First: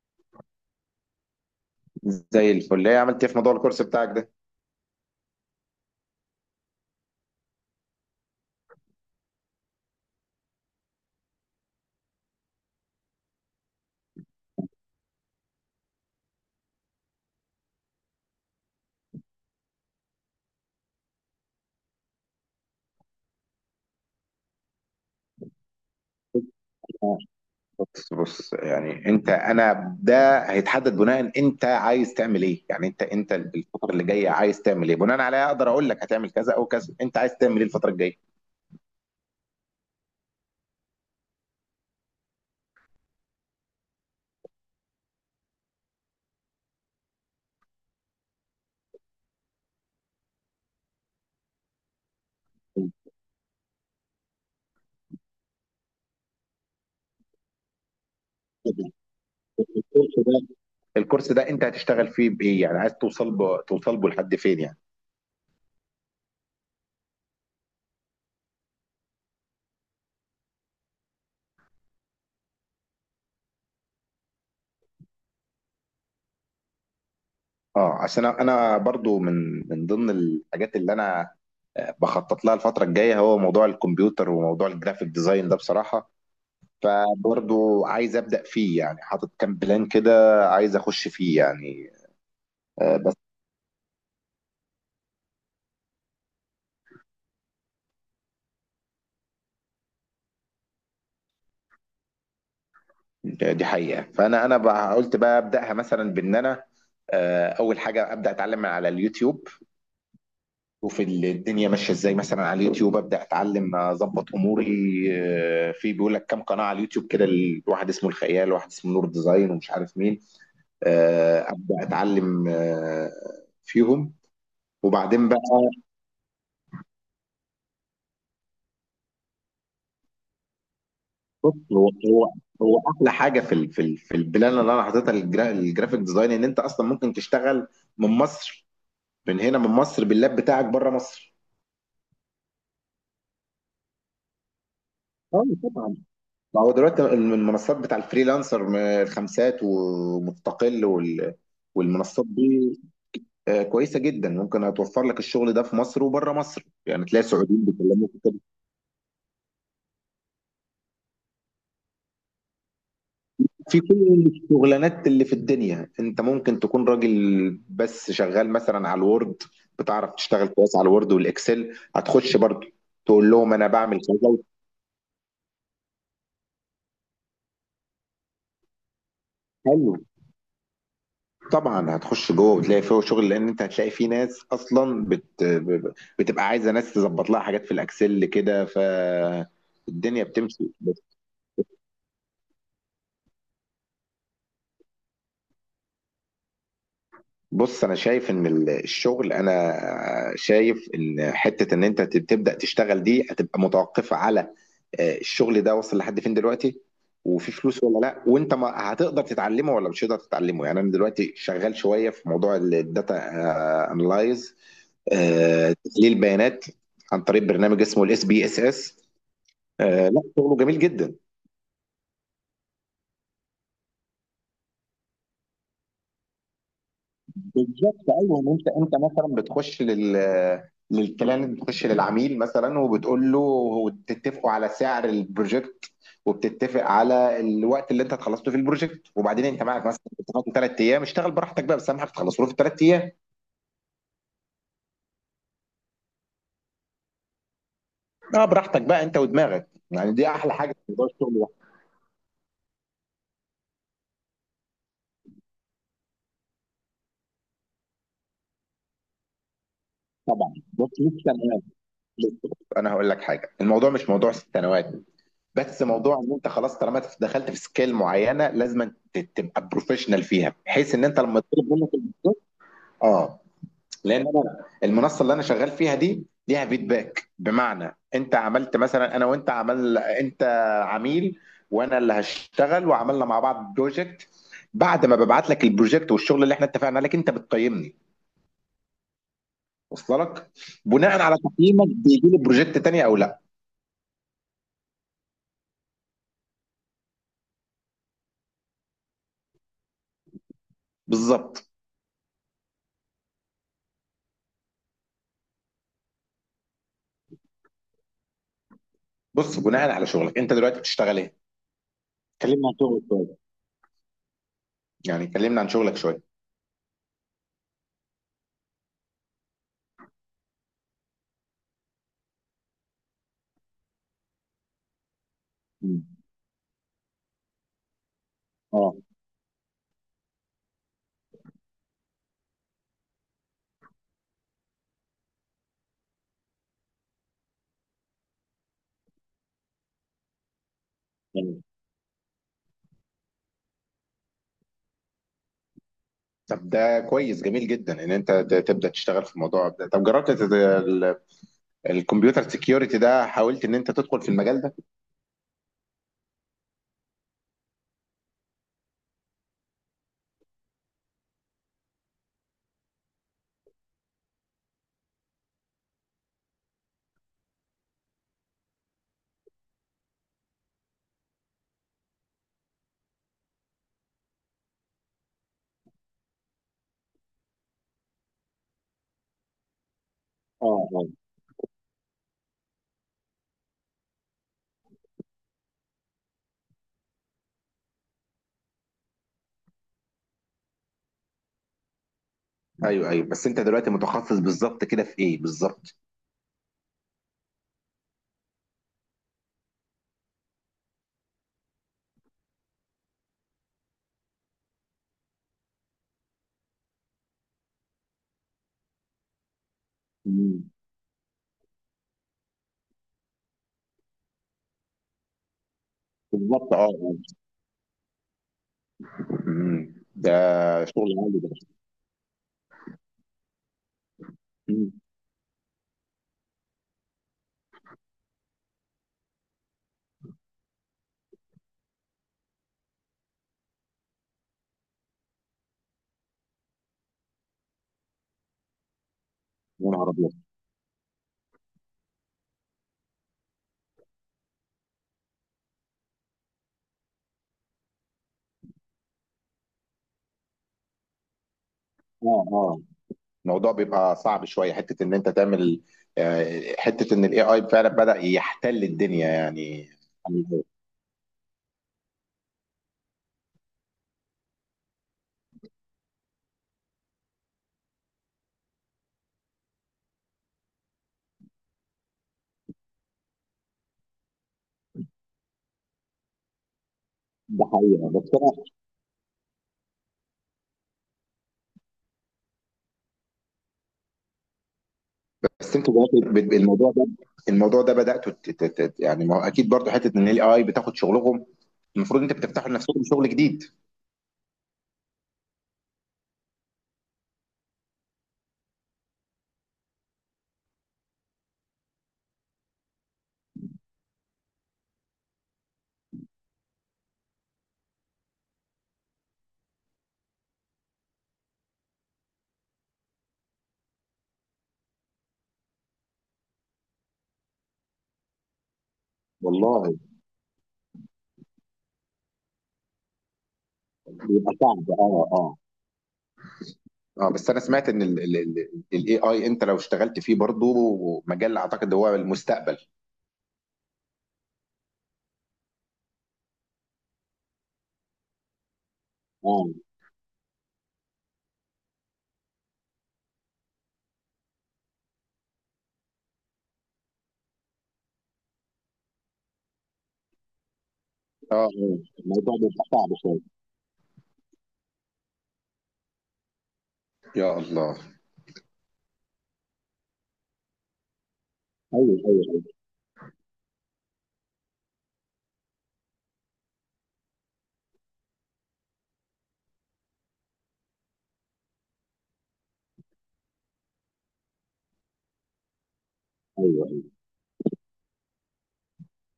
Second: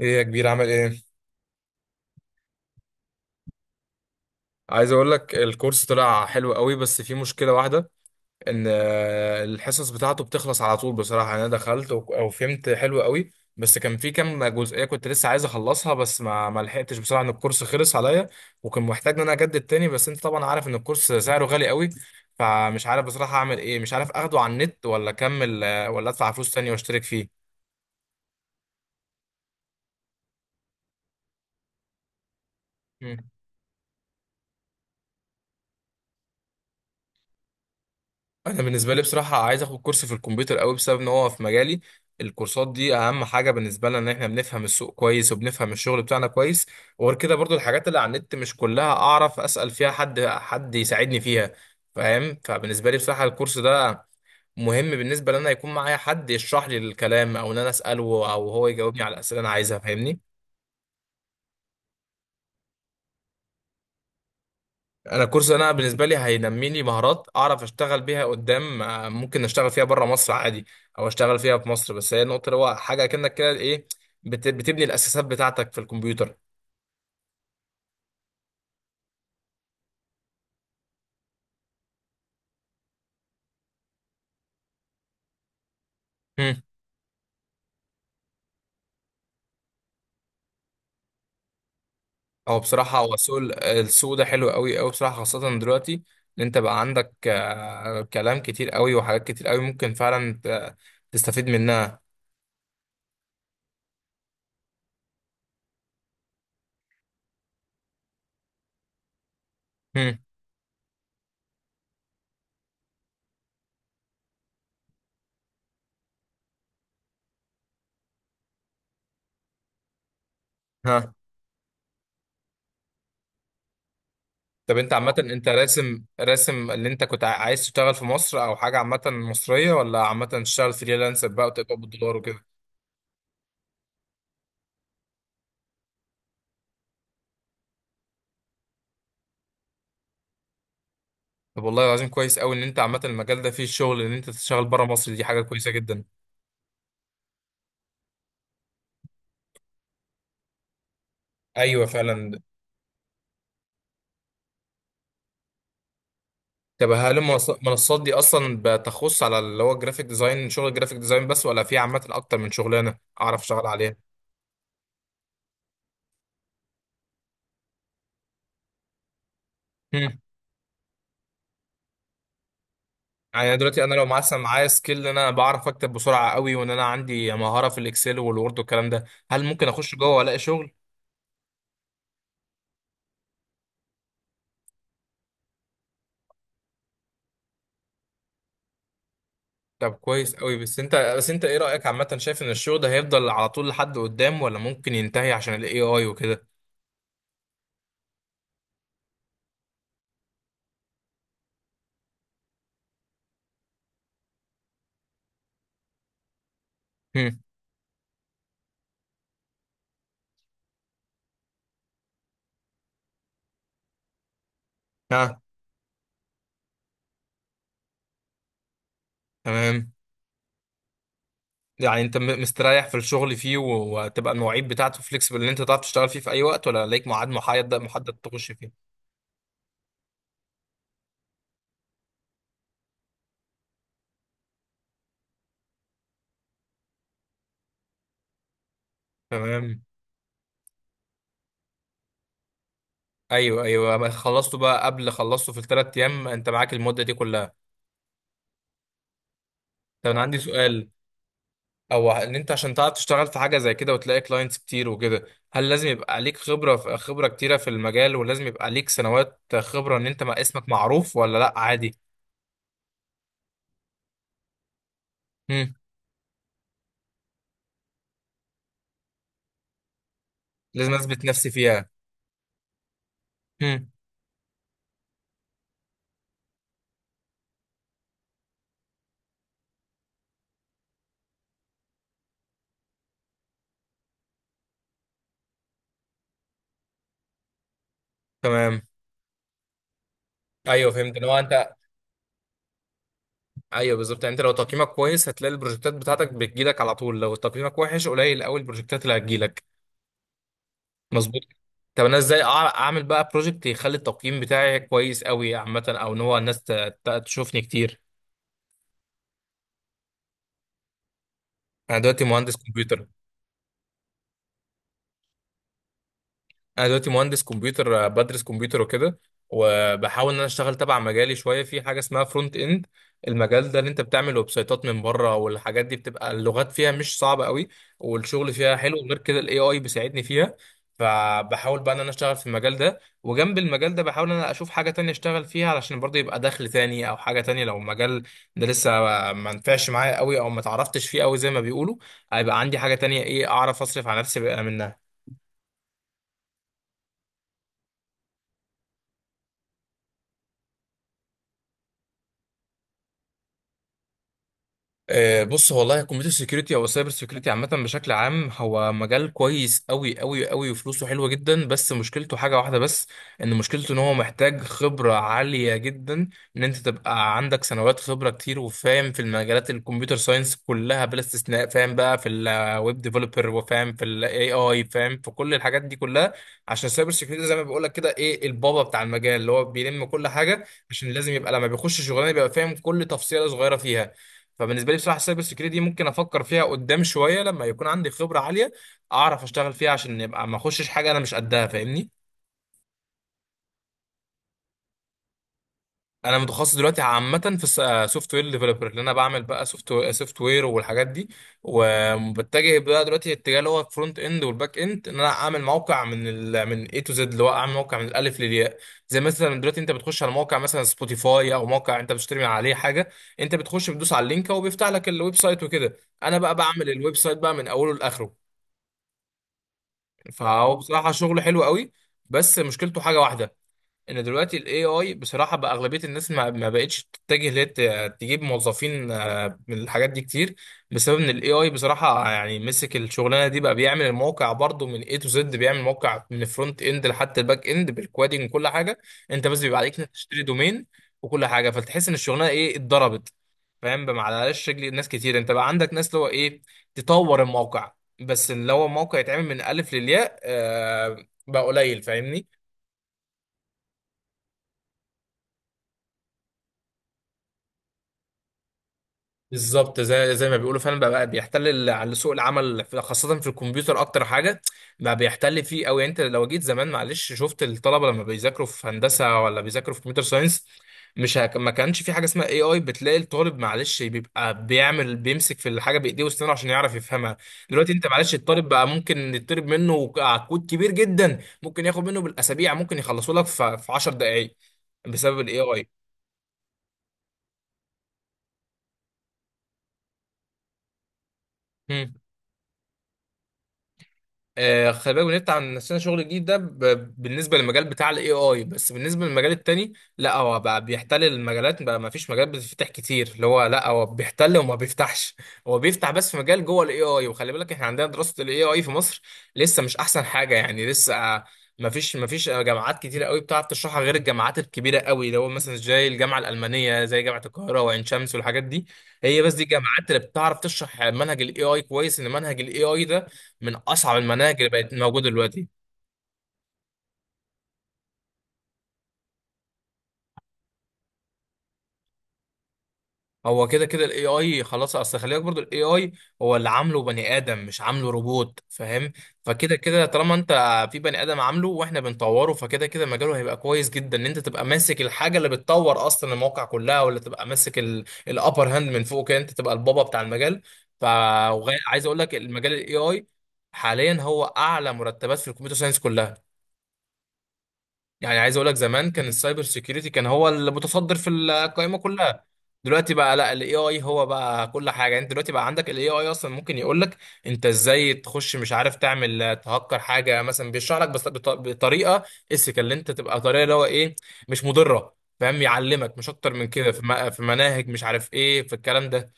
ايه يا كبير عامل ايه؟ زي الفل، ايه عملت ايه في موضوع الكورس بتاعك ده؟ عايز اقول لك الكورس طلع حلو قوي، بس في مشكله واحده. ان الحصص بتاعته بتخلص على طول بصراحه. يعني انا دخلت وك- او فهمت حلو قوي، بس كان في كام جزئيه كنت لسه عايز اخلصها، بس ما لحقتش بصراحه ان الكورس خلص عليا، وكان محتاج ان انا اجدد تاني. بس انت طبعا عارف ان الكورس سعره غالي قوي، فمش عارف بصراحه اعمل ايه. مش عارف اخده على النت، ولا اكمل، ولا ادفع فلوس تانية واشترك فيه. بص، يعني انا ده هيتحدد بناء، انت عايز تعمل ايه؟ يعني انت الفتره اللي جايه عايز تعمل ايه؟ بناء عليها اقدر اقول لك هتعمل كذا او كذا. انت عايز تعمل ايه الفتره الجايه؟ انا بالنسبه لي بصراحه عايز اخد كورس في الكمبيوتر قوي، بسبب ان هو في مجالي. الكورسات دي اهم حاجه بالنسبه لنا، ان احنا بنفهم السوق كويس وبنفهم الشغل بتاعنا كويس. وغير كده برضو الحاجات اللي على النت مش كلها اعرف اسال فيها حد، حد يساعدني فيها. فاهم؟ فبالنسبه لي بصراحه الكورس ده مهم بالنسبه لي، ان انا يكون معايا حد يشرح لي الكلام، او ان انا اساله، او هو يجاوبني على الاسئله اللي انا عايزها. الكورس فاهمني؟ ده الكورس ده انت هتشتغل فيه بايه؟ يعني عايز توصل توصل به لحد فين يعني؟ انا كورس انا بالنسبه لي هينمي لي مهارات اعرف اشتغل بيها قدام. ممكن اشتغل فيها بره مصر عادي، او اشتغل فيها في مصر. بس هي النقطه اللي هو حاجه كأنك كده ايه، بتبني الاساسات بتاعتك في الكمبيوتر. اه، عشان انا برضو من ضمن الحاجات اللي انا بخطط لها الفترة الجاية هو موضوع الكمبيوتر وموضوع الجرافيك ديزاين ده بصراحة. هم. فبرضو عايز ابدا فيه، يعني حاطط كام بلان كده، عايز اخش فيه يعني. او بصراحه بس هو السوق، السوق ده حلو قوي قوي بصراحه، خاصه دلوقتي ان انت بقى عندك كلام كتير قوي وحاجات كتير قوي ممكن فعلا تستفيد منها. دي حقيقه. فانا بقى قلت بقى ابداها، مثلا بان انا اول حاجه ابدا اتعلم من على اليوتيوب، هم. وفي الدنيا ماشيه ازاي. مثلا على اليوتيوب ابدا اتعلم اظبط اموري. في بيقول لك كام قناه على اليوتيوب كده، واحد اسمه الخيال، واحد اسمه نور ديزاين، ومش عارف مين. ها. ابدا اتعلم فيهم. طب انت عامة وبعدين بقى، انت راسم اللي انت عايز تشتغل في مصر او حاجة عامة مصرية، ولا عامة تشتغل فريلانسر بقى بص، وتقبض بالدولار وكده؟ هو احلى حاجه في في البلان اللي انا حاططها للجرافيك ديزاين، ان انت اصلا ممكن تشتغل من مصر، من هنا من مصر، باللاب بتاعك بره مصر. طب والله العظيم كويس قوي ان انت عامة المجال ده فيه شغل ان انت تشتغل بره مصر، دي حاجة اه كويسة طبعا. جدا. ما هو دلوقتي المنصات بتاع الفريلانسر، الخمسات ومستقل وال، ايوه والمنصات فعلا. دي كويسه جدا، ممكن هتوفر لك الشغل ده في مصر وبره مصر. طب يعني هل تلاقي سعوديين المنصات بيكلموك. دي اصلا بتخص على اللي هو الجرافيك ديزاين، شغل الجرافيك ديزاين بس، ولا في عامة اكتر من شغلانة اعرف اشتغل في عليها؟ كل الشغلانات اللي في الدنيا، انت ممكن تكون راجل بس شغال مثلا على الوورد، بتعرف هم. تشتغل كويس على الوورد والاكسل، هتخش برضو تقول يعني لهم أنا انا دلوقتي انا بعمل لو كذا. مثلا معايا سكيل ان انا بعرف اكتب بسرعة قوي، وان انا عندي مهارة في الاكسل والوورد والكلام ده، هل ممكن حلو، اخش جوه والاقي شغل؟ طبعا هتخش جوه وتلاقي فيه شغل، لان انت هتلاقي فيه ناس اصلا بتبقى عايزه ناس تظبط لها حاجات في الاكسل كده، ف طب الدنيا كويس قوي. بتمشي بس بس. انت بس انت ايه رأيك عامة؟ شايف ان الشغل ده هيفضل على طول لحد قدام، ولا ممكن ينتهي عشان الاي اي وكده؟ بص انا شايف ان الشغل، انا شايف ان حته ان انت تبدا تشتغل دي هتبقى متوقفه على الشغل ده وصل لحد فين دلوقتي، هم. وفي فلوس ولا لا، وانت ما هتقدر تتعلمه ولا مش هتقدر تتعلمه. يعني انا دلوقتي شغال شويه في موضوع الداتا انلايز، ها. تحليل بيانات، عن طريق برنامج اسمه الاس بي اس اس. تمام. لا شغله جميل جدا. يعني انت مستريح في الشغل فيه، وهتبقى المواعيد بتاعته فليكسبل ان انت تعرف تشتغل فيه في اي وقت، ولا ليك ميعاد محدد بالظبط محدد ايوه، ان تخش انت فيه؟ انت مثلا بتخش لل، للكلاينت، بتخش للعميل مثلا وبتقول له وتتفقوا على سعر البروجكت، وبتتفق على الوقت اللي انت هتخلصه في البروجكت، وبعدين انت تمام. معاك مثلا بتاخد ثلاث ايام، اشتغل براحتك بقى، بس اهم حاجه تخلصه في ثلاث ايام. ايوه ايوه، ما خلصته بقى قبل، خلصته في الثلاث ايام، انت معاك المدة دي كلها. اه، براحتك بقى انت ودماغك. طب يعني انا دي عندي احلى حاجه في سؤال، موضوع الشغل ده. او ان انت عشان تعرف تشتغل في حاجه زي كده وتلاقي كلاينتس كتير وكده، هل لازم يبقى عليك خبره، خبره كتيره في المجال، ولازم يبقى عليك سنوات خبره ان انت ما طبعا، اسمك بص معروف، مش ولا لا سنوات. عادي؟ انا هقول لك حاجه، الموضوع مش موضوع سنوات، هم. بس موضوع ان انت خلاص طالما دخلت في سكيل معينه لازم تبقى بروفيشنال فيها، لازم بحيث ان انت اثبت لما نفسي تطلب فيها. منك الفيدباك. اه، هم. لان انا المنصه اللي انا شغال فيها دي ليها فيدباك، بمعنى انت عملت مثلا، انا وانت، عمل انت عميل وانا اللي هشتغل، وعملنا مع بعض بروجكت. بعد ما ببعت لك البروجكت والشغل اللي احنا اتفقنا عليك، انت بتقيمني. تمام. وصل لك؟ ايوه فهمت بناء اللي على هو انت. تقييمك بيجي لي بروجكت تاني او لا. ايوه بالظبط، يعني انت لو تقييمك كويس هتلاقي البروجكتات بتاعتك بتجيلك على طول، لو تقييمك وحش قليل قوي البروجكتات اللي هتجيلك. مظبوط. بالظبط. طب انا ازاي اعمل بقى بروجكت يخلي التقييم بتاعي كويس قوي عامه، او ان هو الناس تشوفني كتير؟ بص بناء على شغلك، انت دلوقتي بتشتغل ايه؟ انا دلوقتي مهندس كلمنا عن كمبيوتر. شغلك، يعني كلمنا عن شغلك شوية. انا دلوقتي مهندس كمبيوتر. بدرس كمبيوتر وكده، وبحاول ان انا اشتغل تبع مجالي شويه في حاجه اسمها فرونت اند. المجال ده اللي انت بتعمل ويب سايتات من بره، والحاجات دي مم. بتبقى اللغات فيها مش صعبه قوي، والشغل فيها حلو. اه غير كده الاي اي بيساعدني فيها. فبحاول بقى ان انا اشتغل في المجال ده، وجنب المجال ده بحاول ان انا اشوف حاجه تانية اشتغل فيها، علشان برضه يبقى دخل تاني، او حاجه تانية لو المجال ده لسه ما نفعش معايا قوي، او ما تعرفتش فيه قوي زي ما يعني. بيقولوا، هيبقى عندي حاجه تانية ايه اعرف اصرف على نفسي بقى منها. طب ده كويس جميل جدا ان انت تبدا تشتغل في الموضوع ده. طب جربت الكمبيوتر سيكيورتي ده؟ حاولت ان انت تدخل في المجال ده؟ بص، هو والله الكمبيوتر سيكيورتي او السايبر سيكيورتي عامه بشكل عام هو مجال كويس قوي قوي قوي، وفلوسه حلوه جدا، بس مشكلته حاجه واحده بس، ان مشكلته ان هو محتاج خبره عاليه جدا، ان انت تبقى عندك سنوات خبره كتير وفاهم في المجالات الكمبيوتر ساينس كلها بلا استثناء. فاهم بقى في الويب ديفلوبر، وفاهم في الاي اي، فاهم في كل الحاجات دي كلها. عشان السايبر سيكيورتي زي ما بقول لك كده ايه، البابا بتاع المجال اللي هو بيلم كل حاجه، اه اه. عشان لازم يبقى لما بيخش شغلانه بيبقى فاهم كل تفصيله صغيره فيها. فبالنسبه لي بصراحه السايبر سكيورتي دي ممكن افكر فيها قدام شويه لما يكون عندي خبره عاليه اعرف اشتغل فيها، عشان يبقى ما اخشش حاجه انا مش قدها. فاهمني؟ ايوه ايوه، بس انت دلوقتي متخصص بالظبط كده في ايه بالظبط؟ انا متخصص دلوقتي عامه في سوفت وير ديفلوبر، اللي انا بعمل بقى سوفت وير والحاجات دي. وبتجه بقى دلوقتي اتجاه اللي هو الفرونت اند والباك اند، ان انا اعمل موقع من اي تو زد، اللي هو اعمل موقع من الالف للياء. زي مثلا دلوقتي انت بتخش على موقع مم. مثلا سبوتيفاي، او موقع انت بتشتري من عليه حاجه، انت بتخش بتدوس على اللينك وبيفتح لك الويب سايت وكده. انا بقى بالظبط اه بعمل الويب اه. سايت بقى من اوله لاخره. مم. ده فهو شغل بصراحة عالي شغله ده. حلو قوي، بس مشكلته حاجة واحدة، ان دلوقتي الاي مم. اي بصراحه بقى اغلبيه الناس ما بقتش تتجه ليه تجيب موظفين، من الحاجات دي كتير. بسبب ان الاي اي بصراحه يعني مسك الشغلانه دي بقى، بيعمل الموقع برضو من اي تو زد، بيعمل موقع من الفرونت اند لحتى الباك اند بالكوادنج وكل حاجه. انت بس بيبقى يا عليك نهار إنك ابيض. تشتري دومين وكل حاجه، فتحس ان الشغلانه ايه، اتضربت. فاهم بقى؟ معلش رجل ناس كتير انت بقى عندك ناس اللي هو ايه، تطور الموقع، بس اللي هو موقع يتعمل من الف للياء آه بقى قليل. فاهمني؟ اه اه، الموضوع بيبقى صعب شويه حته ان انت تعمل حته ان الاي اي فعلا بدا يحتل الدنيا يعني. بالظبط. زي ما يعني بيقولوا فعلا، بقى بيحتل على سوق العمل خاصة في الكمبيوتر أكتر حاجة. بقى بيحتل فيه أوي يعني. أنت لو جيت زمان معلش شفت الطلبة لما بيذاكروا في هندسة، ولا بيذاكروا في كمبيوتر ساينس، مش هك... ما كانش في حاجة اسمها اي اي. بتلاقي الطالب معلش بيبقى بيعمل بيمسك في الحاجة بإيديه وأسنانه عشان يعرف يفهمها. ده دلوقتي أنت حقيقة. بس معلش الطالب بقى ممكن يطلب منه كود كبير جدا ممكن ياخد منه بالأسابيع، ممكن يخلصه لك في 10 دقايق، بسبب الاي بس، الموضوع ده، الموضوع ده بداتوا يعني ما هو اكيد برضه حته ان الاي اي بتاخد شغلهم. اي. المفروض انت بتفتحوا لنفسكم شغل جديد. خلي بالك بنفتح عن نفسنا شغل جديد ده، بالنسبه للمجال بتاع الاي اي، بس بالنسبه للمجال التاني لا، هو بقى بيحتل المجالات بقى. ما فيش مجال بتفتح كتير اللي هو، لا هو بيحتل وما بيفتحش. هو بيفتح بس في مجال جوه الاي اي. وخلي بالك احنا عندنا دراسه الاي اي في مصر لسه مش احسن حاجه، يعني لسه. ما فيش جامعات كتيره قوي بتعرف تشرحها غير الجامعات الكبيره قوي اللي هو مثلا زي الجامعه الالمانيه، زي جامعه القاهره وعين شمس والحاجات دي. هي بس دي والله الجامعات اللي بتعرف تشرح منهج الاي اي كويس، ان منهج الاي اي ده من اصعب بيبقى المناهج اللي صعب بقت اه موجوده اه. دلوقتي. اه بس انا سمعت ان الاي اي، انت لو اشتغلت فيه برضه مجال اعتقد هو المستقبل. هو كده كده الاي اي خلاص. اصل خلي بالك برضه الاي اي هو اللي عامله بني ادم، مش عامله روبوت. فاهم؟ اه فكده كده طالما انت في بني ادم عامله واحنا بنطوره، فكده كده مجاله هيبقى كويس جدا، ان انت تبقى ماسك الحاجه اللي بتطور اصلا المواقع كلها، ولا تبقى ماسك الابر هاند من فوق كده، انت تبقى البابا بتاع المجال. ف اه اه. عايز اقول لك الموضوع المجال بيبقى الاي صعب اي شويه. حاليا هو اعلى مرتبات في الكمبيوتر ساينس كلها. يا الله. يعني عايز اقول لك زمان كان السايبر سيكيورتي كان هو المتصدر في القائمه ايوه كلها، ايوه ايوه. دلوقتي بقى لا، الاي اي هو بقى كل حاجه. يعني انت دلوقتي بقى عندك الاي اي اصلا ممكن يقول لك انت ازاي تخش مش عارف تعمل تهكر حاجه مثلا، بيشرح لك بس بطريقه اسك، اللي انت تبقى طريقه اللي هو ايه، مش مضره. فاهم؟ يعلمك مش اكتر من ايوه كده، ايوه، في مناهج مش عارف ايه في الكلام ده.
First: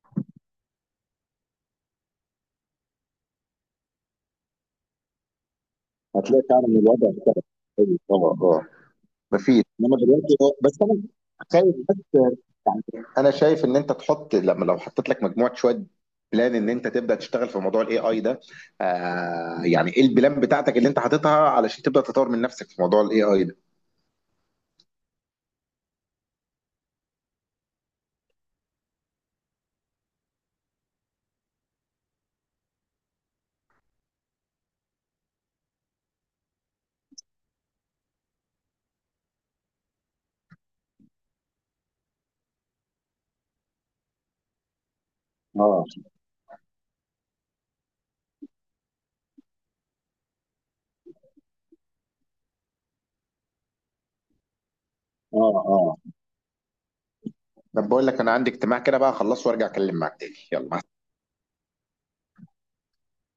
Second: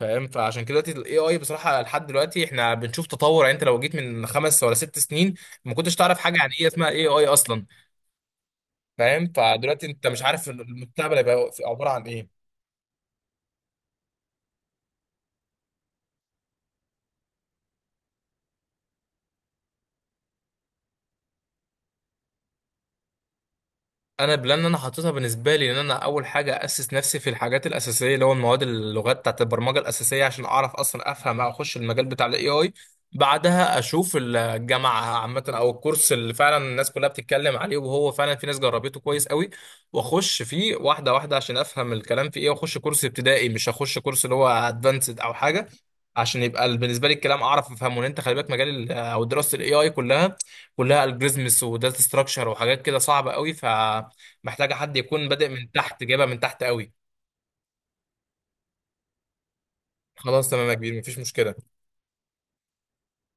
فاهم؟ فعشان كده دلوقتي الاي اي بصراحه لحد دلوقتي احنا بنشوف تطور. يعني انت لو جيت من 5 ولا 6 سنين ما كنتش تعرف حاجه هتلاقي عن فعلا ايه إن اسمها اي الوضع اي اختلف. اصلا. ايوه اه اه. فاهم؟ مفيش، فدلوقتي انما انت مش دلوقتي عارف بس انا المستقبل هيبقى خايف عباره بس عن يعني. ايه. انا شايف ان انت تحط، لما لو حطيت لك مجموعه شويه بلان ان انت تبدا تشتغل في موضوع الاي اي ده. آه يعني ايه البلان بتاعتك اللي انت حاططها علشان تبدا تطور من نفسك في موضوع الاي اي ده؟ انا بلان انا حاططها بالنسبه لي ان انا اول حاجه اسس نفسي في الحاجات الاساسيه اللي هو المواد، اللغات بتاعت البرمجه الاساسيه، عشان اعرف اصلا افهم او اخش المجال بتاع الاي اي. بعدها اشوف الجامعه عامه او الكورس اللي فعلا الناس كلها بتتكلم عليه، وهو فعلا في ناس جربته كويس قوي، واخش فيه واحده واحده عشان افهم الكلام في ايه. واخش كورس ابتدائي، مش هخش كورس اللي هو ادفانسد او حاجه، اه عشان يبقى بالنسبه لي الكلام اعرف افهمه. لان انت خلي بالك مجال ال- او دراسه الاي اي كلها، كلها الجوريزمز وداتا ستراكشر وحاجات كده صعبه قوي، ف محتاجه حد يكون اه بادئ من اه. تحت، جايبها من تحت قوي. طب بقول لك، انا عندي اجتماع كده بقى، اخلصه وارجع اكلم معاك تاني. خلاص تمام يا يلا. كبير، مفيش مشكله.